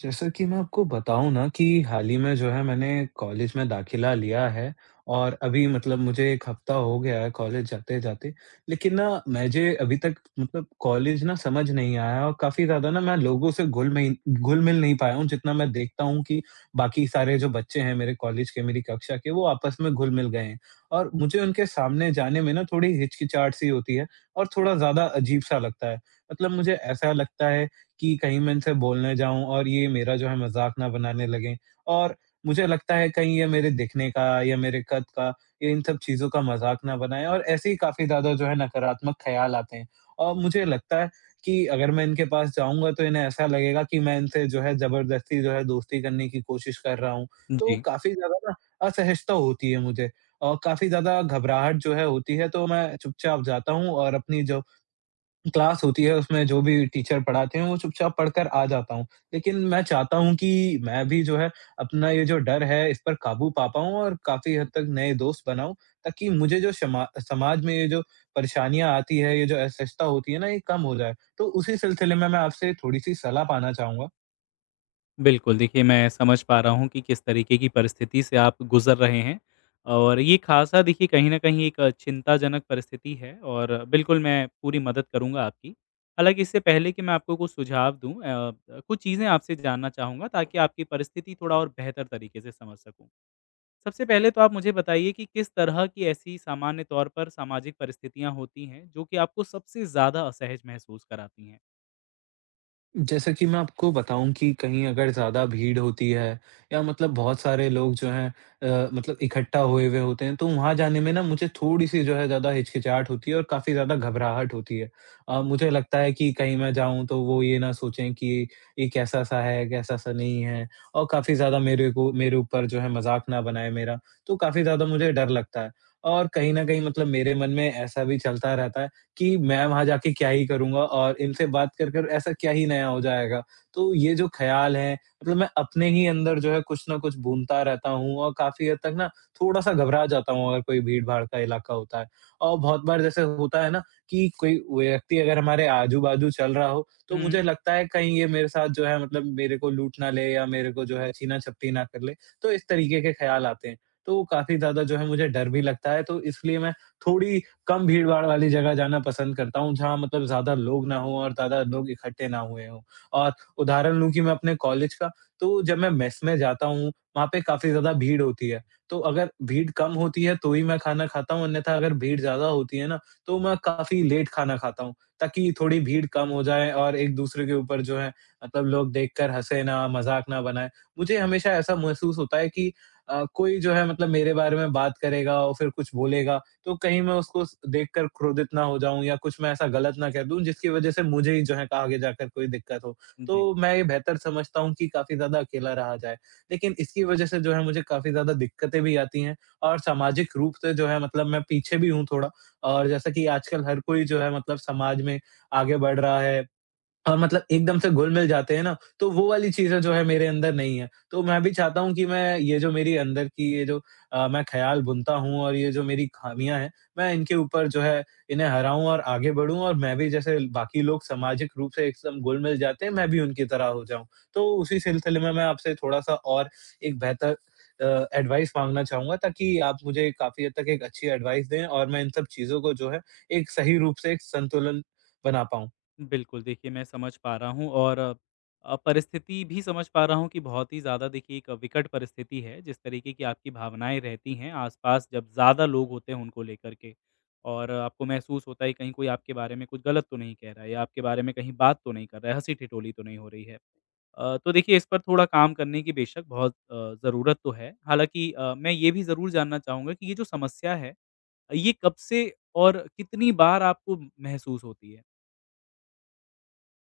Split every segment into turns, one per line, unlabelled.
जैसा कि मैं आपको बताऊँ ना कि हाल ही में जो है मैंने कॉलेज में दाखिला लिया है और अभी मतलब मुझे 1 हफ्ता हो गया है कॉलेज जाते-जाते। लेकिन ना मुझे अभी तक मतलब कॉलेज ना समझ नहीं आया, और काफ़ी ज़्यादा ना मैं लोगों से घुल-मिल नहीं पाया हूँ, जितना मैं देखता हूँ कि बाकी सारे जो बच्चे हैं मेरे कॉलेज के, मेरी कक्षा के, वो आपस में घुल-मिल गए हैं। और मुझे उनके सामने जाने में ना थोड़ी हिचकिचाहट सी होती है, और थोड़ा ज़्यादा अजीब-सा लगता है। मतलब मुझे ऐसा लगता है कि कहीं मैं इनसे बोलने जाऊँ और ये मेरा जो है मज़ाक ना बनाने लगें। और मुझे लगता है कहीं ये मेरे दिखने का या मेरे कद का या इन सब चीज़ों का मज़ाक ना बनाएँ, और ऐसे ही काफ़ी ज़्यादा जो है नकारात्मक ख़्याल आते हैं। और मुझे लगता है कि अगर मैं इनके पास जाऊँगा तो इन्हें ऐसा लगेगा कि मैं इनसे जो है ज़बरदस्ती जो है दोस्ती करने की कोशिश कर रहा हूँ। तो
जी,
काफ़ी ज़्यादा ना असहजता होती है मुझे, और काफ़ी ज़्यादा घबराहट जो है होती है, तो मैं चुपचाप जाता हूँ और अपनी जो क्लास होती है, उसमें जो भी टीचर पढ़ाते हैं, वो चुपचाप पढ़कर आ जाता हूँ। लेकिन मैं चाहता हूँ कि मैं भी जो है, अपना ये जो डर है, इस पर काबू पा पाऊँ और काफ़ी हद तक नए दोस्त बनाऊँ, ताकि मुझे जो शमा समाज में ये जो परेशानियाँ आती हैं, ये जो असहजता होती है ना, ये कम हो जाए। तो उसी सिलसिले में मैं आपसे थोड़ी-सी सलाह पाना चाहूँगा।
बिल्कुल। देखिए, मैं समझ पा रहा हूँ कि किस तरीके की परिस्थिति से आप गुज़र रहे हैं और ये ख़ासा देखिए, कहीं न कहीं एक चिंताजनक परिस्थिति है और बिल्कुल मैं पूरी मदद करूँगा आपकी। हालाँकि इससे पहले कि मैं आपको कुछ सुझाव दूँ, कुछ चीज़ें आपसे जानना चाहूँगा ताकि आपकी परिस्थिति थोड़ा और बेहतर तरीके से समझ सकूँ। सबसे पहले तो आप मुझे बताइए कि किस तरह की ऐसी सामान्य तौर पर सामाजिक परिस्थितियाँ होती हैं, जो कि आपको सबसे ज़्यादा असहज महसूस कराती हैं?
जैसा कि मैं आपको बताऊँ कि कहीं अगर ज़्यादा भीड़ होती है या मतलब बहुत सारे लोग जो हैं मतलब इकट्ठा हुए हुए होते हैं, तो वहाँ जाने में ना मुझे थोड़ी-सी जो है ज़्यादा हिचकिचाहट होती है और काफ़ी ज़्यादा घबराहट होती है। मुझे लगता है कि कहीं मैं जाऊँ तो वो ये ना सोचें कि ये कैसा-सा है, कैसा-सा नहीं है, और काफ़ी ज़्यादा मेरे को मेरे ऊपर जो है मज़ाक ना बनाएँ मेरा, तो काफ़ी ज़्यादा मुझे डर लगता है। और कहीं न कहीं मतलब मेरे मन में ऐसा भी चलता रहता है कि मैं वहाँ जाके क्या ही करूँगा, और इनसे बात कर कर ऐसा क्या ही नया हो जाएगा। तो ये जो ख़्याल है मतलब मैं अपने ही अंदर जो है कुछ न कुछ बुनता रहता हूँ और काफ़ी हद तक ना थोड़ा-सा घबरा जाता हूँ अगर कोई भीड़-भाड़ का इलाका होता है। और बहुत बार जैसे होता है ना कि कोई व्यक्ति अगर हमारे आजू-बाजू चल रहा हो,
हुँ,
तो
हुँ।
मुझे लगता है कहीं ये मेरे साथ जो है मतलब मेरे को लूट ना ले या मेरे को जो है छीना-झपटी ना कर ले। तो इस तरीके के ख़्याल आते हैं। तो काफ़ी ज़्यादा जो है मुझे डर भी लगता है, तो इसलिए मैं थोड़ी कम भीड़-भाड़ वाली जगह जाना पसंद करता हूँ, जहाँ मतलब ज़्यादा लोग ना हों और ज़्यादा लोग इकट्ठे ना हुए हों। और उदाहरण लूँ कि मैं अपने कॉलेज का, तो जब मैं मेस में जाता हूँ, वहाँ पे काफ़ी ज़्यादा भीड़ होती है। तो अगर भीड़ कम होती है, तो ही मैं खाना खाता हूँ, अन्यथा अगर भीड़ ज़्यादा होती है ना, तो मैं काफ़ी लेट खाना खाता हूँ, ताकि थोड़ी भीड़ कम हो जाए और एक-दूसरे के ऊपर जो है मतलब लोग देखकर हँसे ना, मज़ाक ना बनाएँ। मुझे हमेशा ऐसा महसूस होता है कि कोई जो है मतलब मेरे बारे में बात करेगा और फिर कुछ बोलेगा, तो कहीं मैं उसको स देखकर क्रोधित ना हो जाऊँ, या कुछ मैं ऐसा गलत ना कह दूँ जिसकी वज़ह से मुझे ही जो है आगे जाकर कोई दिक्कत हो।
जी।
तो मैं ये बेहतर समझता हूँ कि काफ़ी ज़्यादा अकेला रहा जाए। लेकिन इसकी वज़ह से जो है मुझे काफ़ी ज़्यादा दिक्कतें भी आती हैं, और सामाजिक रूप से जो है मतलब मैं पीछे भी हूँ थोड़ा, और जैसा कि आजकल हर कोई जो है मतलब समाज में आगे बढ़ रहा है, और मतलब एकदम से घुल-मिल जाते हैं ना, तो वो वाली चीज़ें जो है मेरे अंदर नहीं है। तो मैं भी चाहता हूँ कि मैं ये जो मेरी अंदर की ये जो मैं ख़्याल बुनता हूँ और ये जो मेरी ख़ामियाँ हैं, मैं इनके ऊपर जो है इन्हें हराऊँ और आगे बढ़ूँ, और मैं भी जैसे बाकी लोग सामाजिक रूप से एकदम घुल-मिल जाते हैं, मैं भी उनकी तरह हो जाऊँ। तो उसी सिलसिले में मैं आपसे थोड़ा-सा और एक बेहतर एडवाइस माँगना चाहूँगा, ताकि आप मुझे काफ़ी हद तक एक अच्छी एडवाइस दें और मैं इन सब चीज़ों को जो है एक सही रूप से एक संतुलन बना पाऊँ।
बिल्कुल, देखिए, मैं समझ पा रहा हूँ और परिस्थिति भी समझ पा रहा हूँ कि बहुत ही ज़्यादा देखिए, एक विकट परिस्थिति है, जिस तरीके की आपकी भावनाएँ रहती हैं आस-पास जब ज़्यादा लोग होते हैं उनको लेकर के। और आपको महसूस होता है कहीं कोई आपके बारे में कुछ गलत तो नहीं कह रहा है या आपके बारे में कहीं बात तो नहीं कर रहा है, हँसी-ठिठोली तो नहीं हो रही है। तो देखिए, इस पर थोड़ा काम करने की बेशक बहुत ज़रूरत तो है। हालाँकि मैं ये भी ज़रूर जानना चाहूँगा कि ये जो समस्या है, ये कब से और कितनी बार आपको महसूस होती है?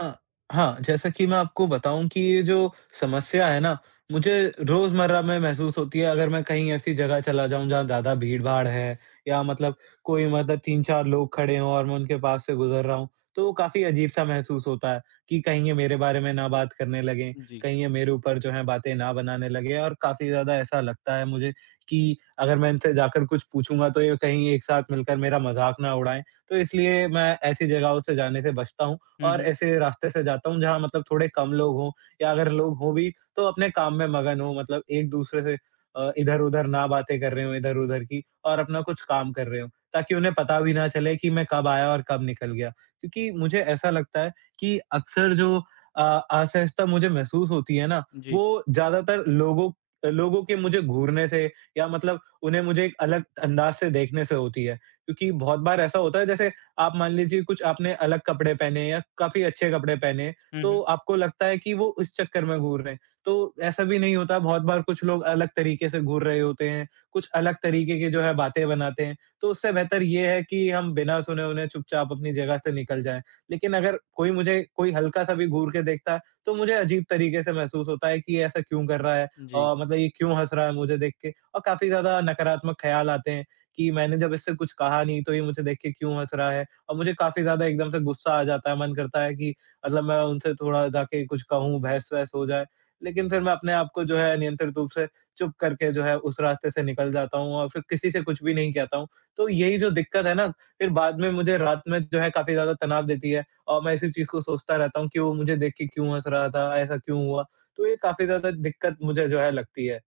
हाँ, हाँ, जैसा कि मैं आपको बताऊँ कि ये जो समस्या है ना, मुझे रोज़मर्रा में महसूस होती है अगर मैं कहीं ऐसी जगह चला जाऊँ जहाँ ज़्यादा भीड़-भाड़ है, या मतलब कोई मतलब 3-4 लोग खड़े हों और मैं उनके पास से गुज़र रहा हूँ, तो काफ़ी अजीब-सा महसूस होता है कि कहीं ये मेरे बारे में ना बात करने लगें,
जी।
कहीं ये मेरे ऊपर जो है बातें ना बनाने लगें, और काफ़ी ज़्यादा ऐसा लगता है मुझे कि अगर मैं इनसे जाकर कुछ पूछूँगा तो ये कहीं एक साथ मिलकर मेरा मज़ाक ना उड़ाएँ। तो इसलिए मैं ऐसी जगहों से जाने से बचता हूँ,
हुँ,
और
हुँ।
ऐसे रास्ते से जाता हूँ जहाँ मतलब थोड़े कम लोग हों, या अगर लोग हों भी तो अपने काम में मगन हों, मतलब एक-दूसरे से इधर-उधर ना बातें कर रहे हों इधर-उधर की और अपना कुछ काम कर रहे हों, ताकि उन्हें पता भी ना चले कि मैं कब आया और कब निकल गया। क्योंकि मुझे ऐसा लगता है कि अक्सर जो अ, असहजता मुझे महसूस होती है ना,
जी।
वो ज़्यादातर लोगों लोगों के मुझे घूरने से, या मतलब उन्हें मुझे एक अलग अंदाज़ से देखने से होती है। क्योंकि बहुत बार ऐसा होता है जैसे आप मान लीजिए कुछ आपने अलग कपड़े पहने या काफ़ी अच्छे कपड़े पहने,
हुँ,
तो
हुँ।
आपको लगता है कि वो इस चक्कर में घूर रहे हैं। तो ऐसा भी नहीं होता, बहुत बार कुछ लोग अलग तरीके से घूर रहे होते हैं, कुछ अलग तरीके की जो है बातें बनाते हैं, तो उससे बेहतर ये है कि हम बिना सुने-उने चुपचाप अपनी जगह से निकल जाएँ। लेकिन अगर कोई मुझे कोई हल्का-सा भी घूर के देखता है, तो मुझे अजीब तरीके से महसूस होता है कि ये ऐसा क्यों कर रहा है,
जी,
मतलब ये क्यों हँस रहा है मुझे देख के, और काफ़ी ज़्यादा नकारात्मक ख़्याल आते हैं कि मैंने जब इससे कुछ कहा नहीं, तो ये मुझे देख के क्यों हँस रहा है? और मुझे काफ़ी ज़्यादा एकदम से गुस्सा आ जाता है, मन करता है कि मतलब मैं उनसे थोड़ा जाके कुछ कहूँ, बहस-वहस हो जाए। लेकिन फिर मैं अपने आप को जो है नियंत्रित रूप से चुप करके जो है उस रास्ते से निकल जाता हूँ, और फिर किसी से कुछ भी नहीं कहता हूँ। तो यही जो दिक्कत है ना, फिर बाद में मुझे रात में जो है काफ़ी ज़्यादा तनाव देती है, और मैं इसी चीज़ को सोचता रहता हूँ कि वो मुझे देख के क्यों हँस रहा था, ऐसा क्यों हुआ? तो ये काफ़ी ज़्यादा दिक्कत मुझे जो है लगती है।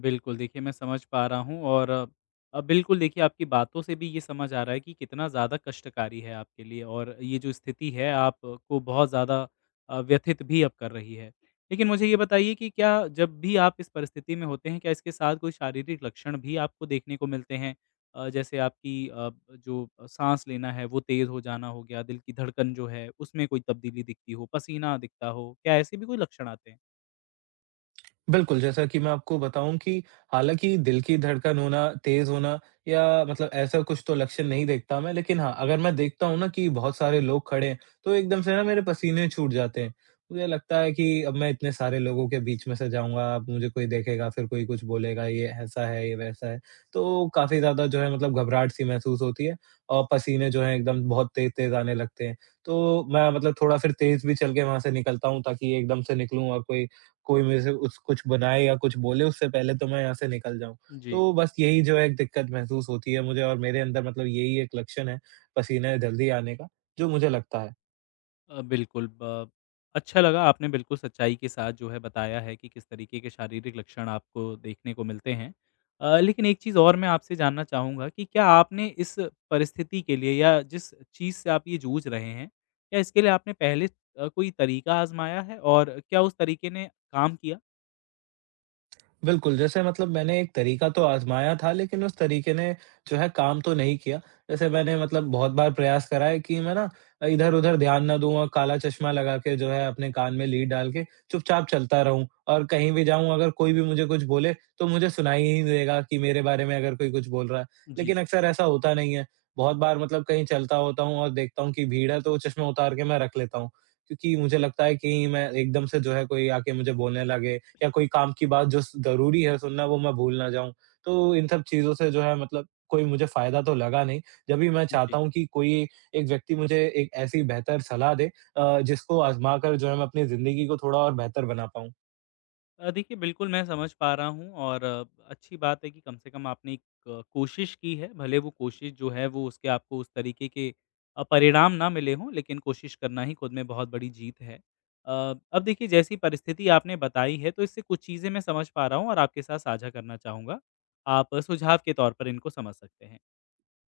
बिल्कुल देखिए, मैं समझ पा रहा हूँ और बिल्कुल देखिए, आपकी बातों से भी ये समझ आ रहा है कि कितना ज़्यादा कष्टकारी है आपके लिए और ये जो स्थिति है आपको बहुत ज़्यादा व्यथित भी अब कर रही है। लेकिन मुझे ये बताइए कि क्या जब भी आप इस परिस्थिति में होते हैं, क्या इसके साथ कोई शारीरिक लक्षण भी आपको देखने को मिलते हैं? जैसे आपकी जो साँस लेना है वो तेज़ हो जाना हो गया, दिल की धड़कन जो है उसमें कोई तब्दीली दिखती हो, पसीना दिखता हो, क्या ऐसे भी कोई लक्षण आते हैं?
बिल्कुल, जैसा कि मैं आपको बताऊँ कि हालाँकि दिल की धड़कन होना, तेज़ होना, या मतलब ऐसा कुछ तो लक्षण नहीं देखता मैं, लेकिन हाँ, अगर मैं देखता हूँ ना कि बहुत सारे लोग खड़े हैं, तो एकदम से ना मेरे पसीने छूट जाते हैं। मुझे लगता है कि अब मैं इतने सारे लोगों के बीच में से जाऊँगा, अब मुझे कोई देखेगा, फिर कोई कुछ बोलेगा, ये ऐसा है, ये वैसा है। तो काफ़ी ज़्यादा जो है मतलब घबराहट-सी महसूस होती है, और पसीने जो हैं एकदम बहुत तेज़-तेज़ आने लगते हैं। तो मैं मतलब थोड़ा फिर तेज़ भी चल के वहाँ से निकलता हूँ, ताकि एकदम से निकलूँ और कोई कोई मेरे से उस कुछ बनाए या कुछ बोले उससे पहले तो मैं यहाँ से निकल जाऊँ।
जी।
तो बस यही जो है एक दिक्कत महसूस होती है मुझे, और मेरे अंदर मतलब यही एक लक्षण है, पसीने जल्दी आने का, जो मुझे लगता है।
बिल्कुल ब अच्छा लगा, आपने बिल्कुल सच्चाई के साथ जो है बताया है कि किस तरीके के शारीरिक लक्षण आपको देखने को मिलते हैं। लेकिन एक चीज़ और मैं आपसे जानना चाहूँगा कि क्या आपने इस परिस्थिति के लिए या जिस चीज़ से आप ये जूझ रहे हैं, क्या इसके लिए आपने पहले कोई तरीका आज़माया है और क्या उस तरीके ने काम किया?
बिल्कुल, जैसे मतलब मैंने एक तरीका तो आज़माया था, लेकिन उस तरीके ने जो है काम तो नहीं किया। जैसे मैंने मतलब बहुत बार प्रयास करा है कि मैं ना इधर-उधर ध्यान ना दूँ, और काला चश्मा लगा के जो है अपने कान में लीड डाल के चुपचाप चलता रहूँ, और कहीं भी जाऊँ अगर कोई भी मुझे कुछ बोले, तो मुझे सुनाई ही नहीं देगा कि मेरे बारे में अगर कोई कुछ बोल रहा है।
जी।
लेकिन अक्सर ऐसा होता नहीं है। बहुत बार मतलब कहीं चलता होता हूँ और देखता हूँ कि भीड़ है, तो वो चश्मा उतार के मैं रख लेता हूँ, क्योंकि मुझे लगता है कि मैं एकदम से जो है कोई आके मुझे बोलने लगे, या कोई काम की बात जो ज़रूरी है सुनना वो मैं भूल ना जाऊँ। तो इन सब चीज़ों से जो है मतलब कोई मुझे फ़ायदा तो लगा नहीं। जब भी मैं
जी।
चाहता हूँ कि कोई एक व्यक्ति मुझे एक ऐसी बेहतर सलाह दे जिसको आज़मा कर जो है मैं अपनी ज़िंदगी को थोड़ा और बेहतर बना पाऊँ।
देखिए, बिल्कुल मैं समझ पा रहा हूँ और अच्छी बात है कि कम से कम आपने एक कोशिश की है, भले वो कोशिश जो है वो उसके आपको उस तरीके के परिणाम ना मिले हों, लेकिन कोशिश करना ही खुद में बहुत बड़ी जीत है। अब देखिए, जैसी परिस्थिति आपने बताई है तो इससे कुछ चीज़ें मैं समझ पा रहा हूँ और आपके साथ साझा करना चाहूँगा। आप सुझाव के तौर पर इनको समझ सकते हैं।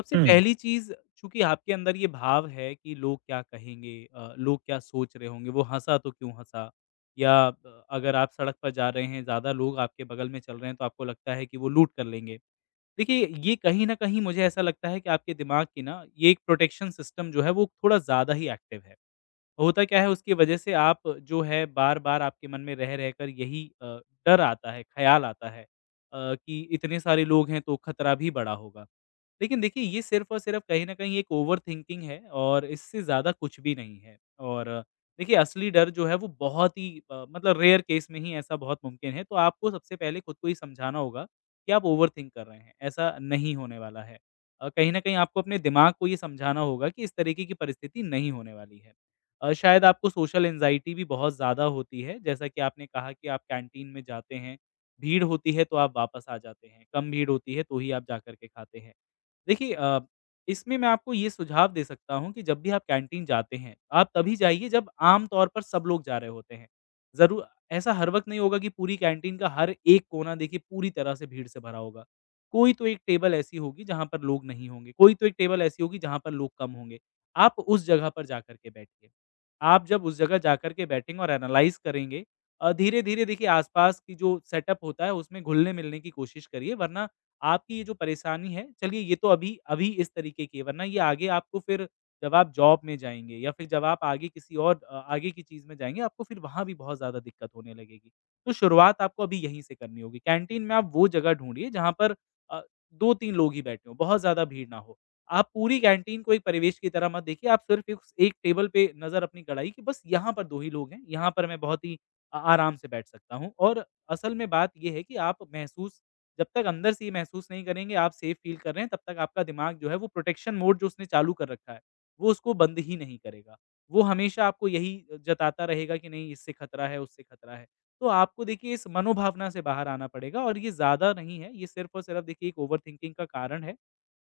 सबसे
हुँ,
पहली चीज़, चूँकि आपके अंदर ये भाव है कि लोग क्या कहेंगे, लोग क्या सोच रहे होंगे, वो हँसा तो क्यों हँसा? या अगर आप सड़क पर जा रहे हैं, ज़्यादा लोग आपके बगल में चल रहे हैं, तो आपको लगता है कि वो लूट कर लेंगे। देखिए, ये कहीं न कहीं मुझे ऐसा लगता है कि आपके दिमाग की ना ये एक प्रोटेक्शन सिस्टम जो है, वो थोड़ा ज़्यादा ही एक्टिव है। होता क्या है, उसकी वजह से आप जो है बार-बार आपके मन में रह रहकर यही डर आता है, ख़्याल आता है कि इतने सारे लोग हैं तो खतरा भी बड़ा होगा। लेकिन देखिए, ये सिर्फ़ और सिर्फ़ कहीं न कहीं एक ओवरथिंकिंग है और इससे ज़्यादा कुछ भी नहीं है। और देखिए, असली डर जो है वो बहुत ही मतलब रेयर केस में ही ऐसा बहुत मुमकिन है। तो आपको सबसे पहले खुद को ये समझाना होगा कि आप ओवरथिंक कर रहे हैं, ऐसा नहीं होने वाला है। कहीं न कहीं आपको अपने दिमाग को ये समझाना होगा कि इस तरीके की परिस्थिति नहीं होने वाली है। शायद आपको सोशल एंग्ज़ायटी भी बहुत ज़्यादा होती है, जैसा कि आपने कहा कि आप कैंटीन में जाते हैं, भीड़ होती है तो आप वापस आ जाते हैं, कम भीड़ होती है तो ही आप जाकर के खाते हैं। देखिए, इसमें मैं आपको ये सुझाव दे सकता हूँ कि जब भी आप कैंटीन जाते हैं, आप तभी जाइए जब आम तौर पर सब लोग जा रहे होते हैं। ज़रूर ऐसा हर वक़्त नहीं होगा कि पूरी कैंटीन का हर एक कोना देखिए पूरी तरह से भीड़ से भरा होगा। कोई तो एक टेबल ऐसी होगी जहाँ पर लोग नहीं होंगे, कोई तो एक टेबल ऐसी होगी जहाँ पर लोग कम होंगे। आप उस जगह पर जाकर के बैठिए। आप जब उस जगह जाकर के बैटिंग और एनालाइज़ करेंगे, धीरे-धीरे देखिए, आस-पास की जो सेटअप होता है उसमें घुलने-मिलने की कोशिश करिए, वरना आपकी ये जो परेशानी है, चलिए ये तो अभी अभी इस तरीके की है, वरना ये आगे आपको फिर जब आप जॉब में जाएँगे या फिर जब आप आगे किसी और आगे की चीज़ में जाएँगे, आपको फिर वहाँ भी बहुत ज़्यादा दिक्कत होने लगेगी। तो शुरुआत आपको अभी यहीं से करनी होगी। कैंटीन में आप वो जगह ढूँढिए जहाँ पर अ, 2-3 लोग ही बैठे हों, बहुत ज़्यादा भीड़ ना हो। आप पूरी कैंटीन को एक परिवेश की तरह मत देखिए, आप सिर्फ़ एक स एक टेबल पे नज़र अपनी गड़ाइए कि बस यहाँ पर 2 ही लोग हैं, यहाँ पर मैं बहुत ही आराम से बैठ सकता हूँ। और असल में बात ये है कि आप महसूस जब तक अंदर से ये महसूस नहीं करेंगे आप सेफ़ फ़ील कर रहे हैं, तब तक आपका दिमाग जो है वो प्रोटेक्शन मोड जो उसने चालू कर रखा है, वो उसको बंद ही नहीं करेगा। वो हमेशा आपको यही जताता रहेगा कि नहीं, इससे खतरा है, उससे खतरा है। तो आपको देखिए, इस मनोभावना से बाहर आना पड़ेगा और ये ज़्यादा नहीं है, ये सिर्फ़ और सिर्फ़ देखिए एक ओवरथिंकिंग का कारण है।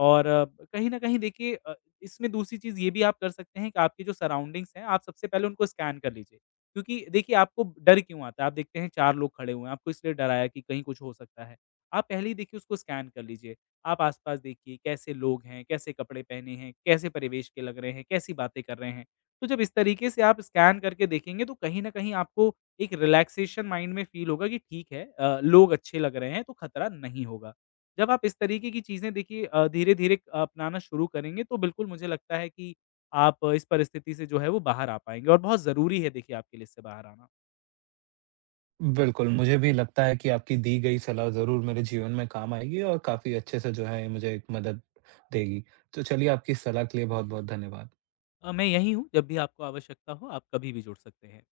और कहीं न कहीं देखिए, इसमें दूसरी चीज़ ये भी आप कर सकते हैं कि आपकी जो सराउंडिंग्स हैं, आप सबसे पहले उनको स्कैन कर लीजिए। क्योंकि देखिए, आपको डर क्यों आता है? आप देखते हैं 4 लोग खड़े हुए हैं, आपको इसलिए डर आया कि कहीं कुछ हो सकता है। आप पहले ही देखिए उसको स्कैन कर लीजिए। आप आस-पास देखिए कैसे लोग हैं, कैसे कपड़े पहने हैं, कैसे परिवेश के लग रहे हैं, कैसी बातें कर रहे हैं। तो जब इस तरीके से आप स्कैन करके देखेंगे तो कहीं न कहीं आपको एक रिलैक्सेशन माइंड में फ़ील होगा कि ठीक है, लोग अच्छे लग रहे हैं तो खतरा नहीं होगा। जब आप इस तरीके की चीज़ें देखिए, धीरे-धीरे अपनाना शुरू करेंगे तो बिल्कुल मुझे लगता है कि आप इस परिस्थिति से जो है वो बाहर आ पाएँगे और बहुत ज़रूरी है देखिए, आपके लिए इससे बाहर आना।
बिल्कुल, मुझे भी लगता है कि आपकी दी गई सलाह ज़रूर मेरे जीवन में काम आएगी, और काफ़ी अच्छे से जो है मुझे एक मदद देगी। तो चलिए आपकी इस सलाह के लिए बहुत-बहुत धन्यवाद।
मैं यहीं हूँ, जब भी आपको आवश्यकता हो आप कभी भी जुड़ सकते हैं।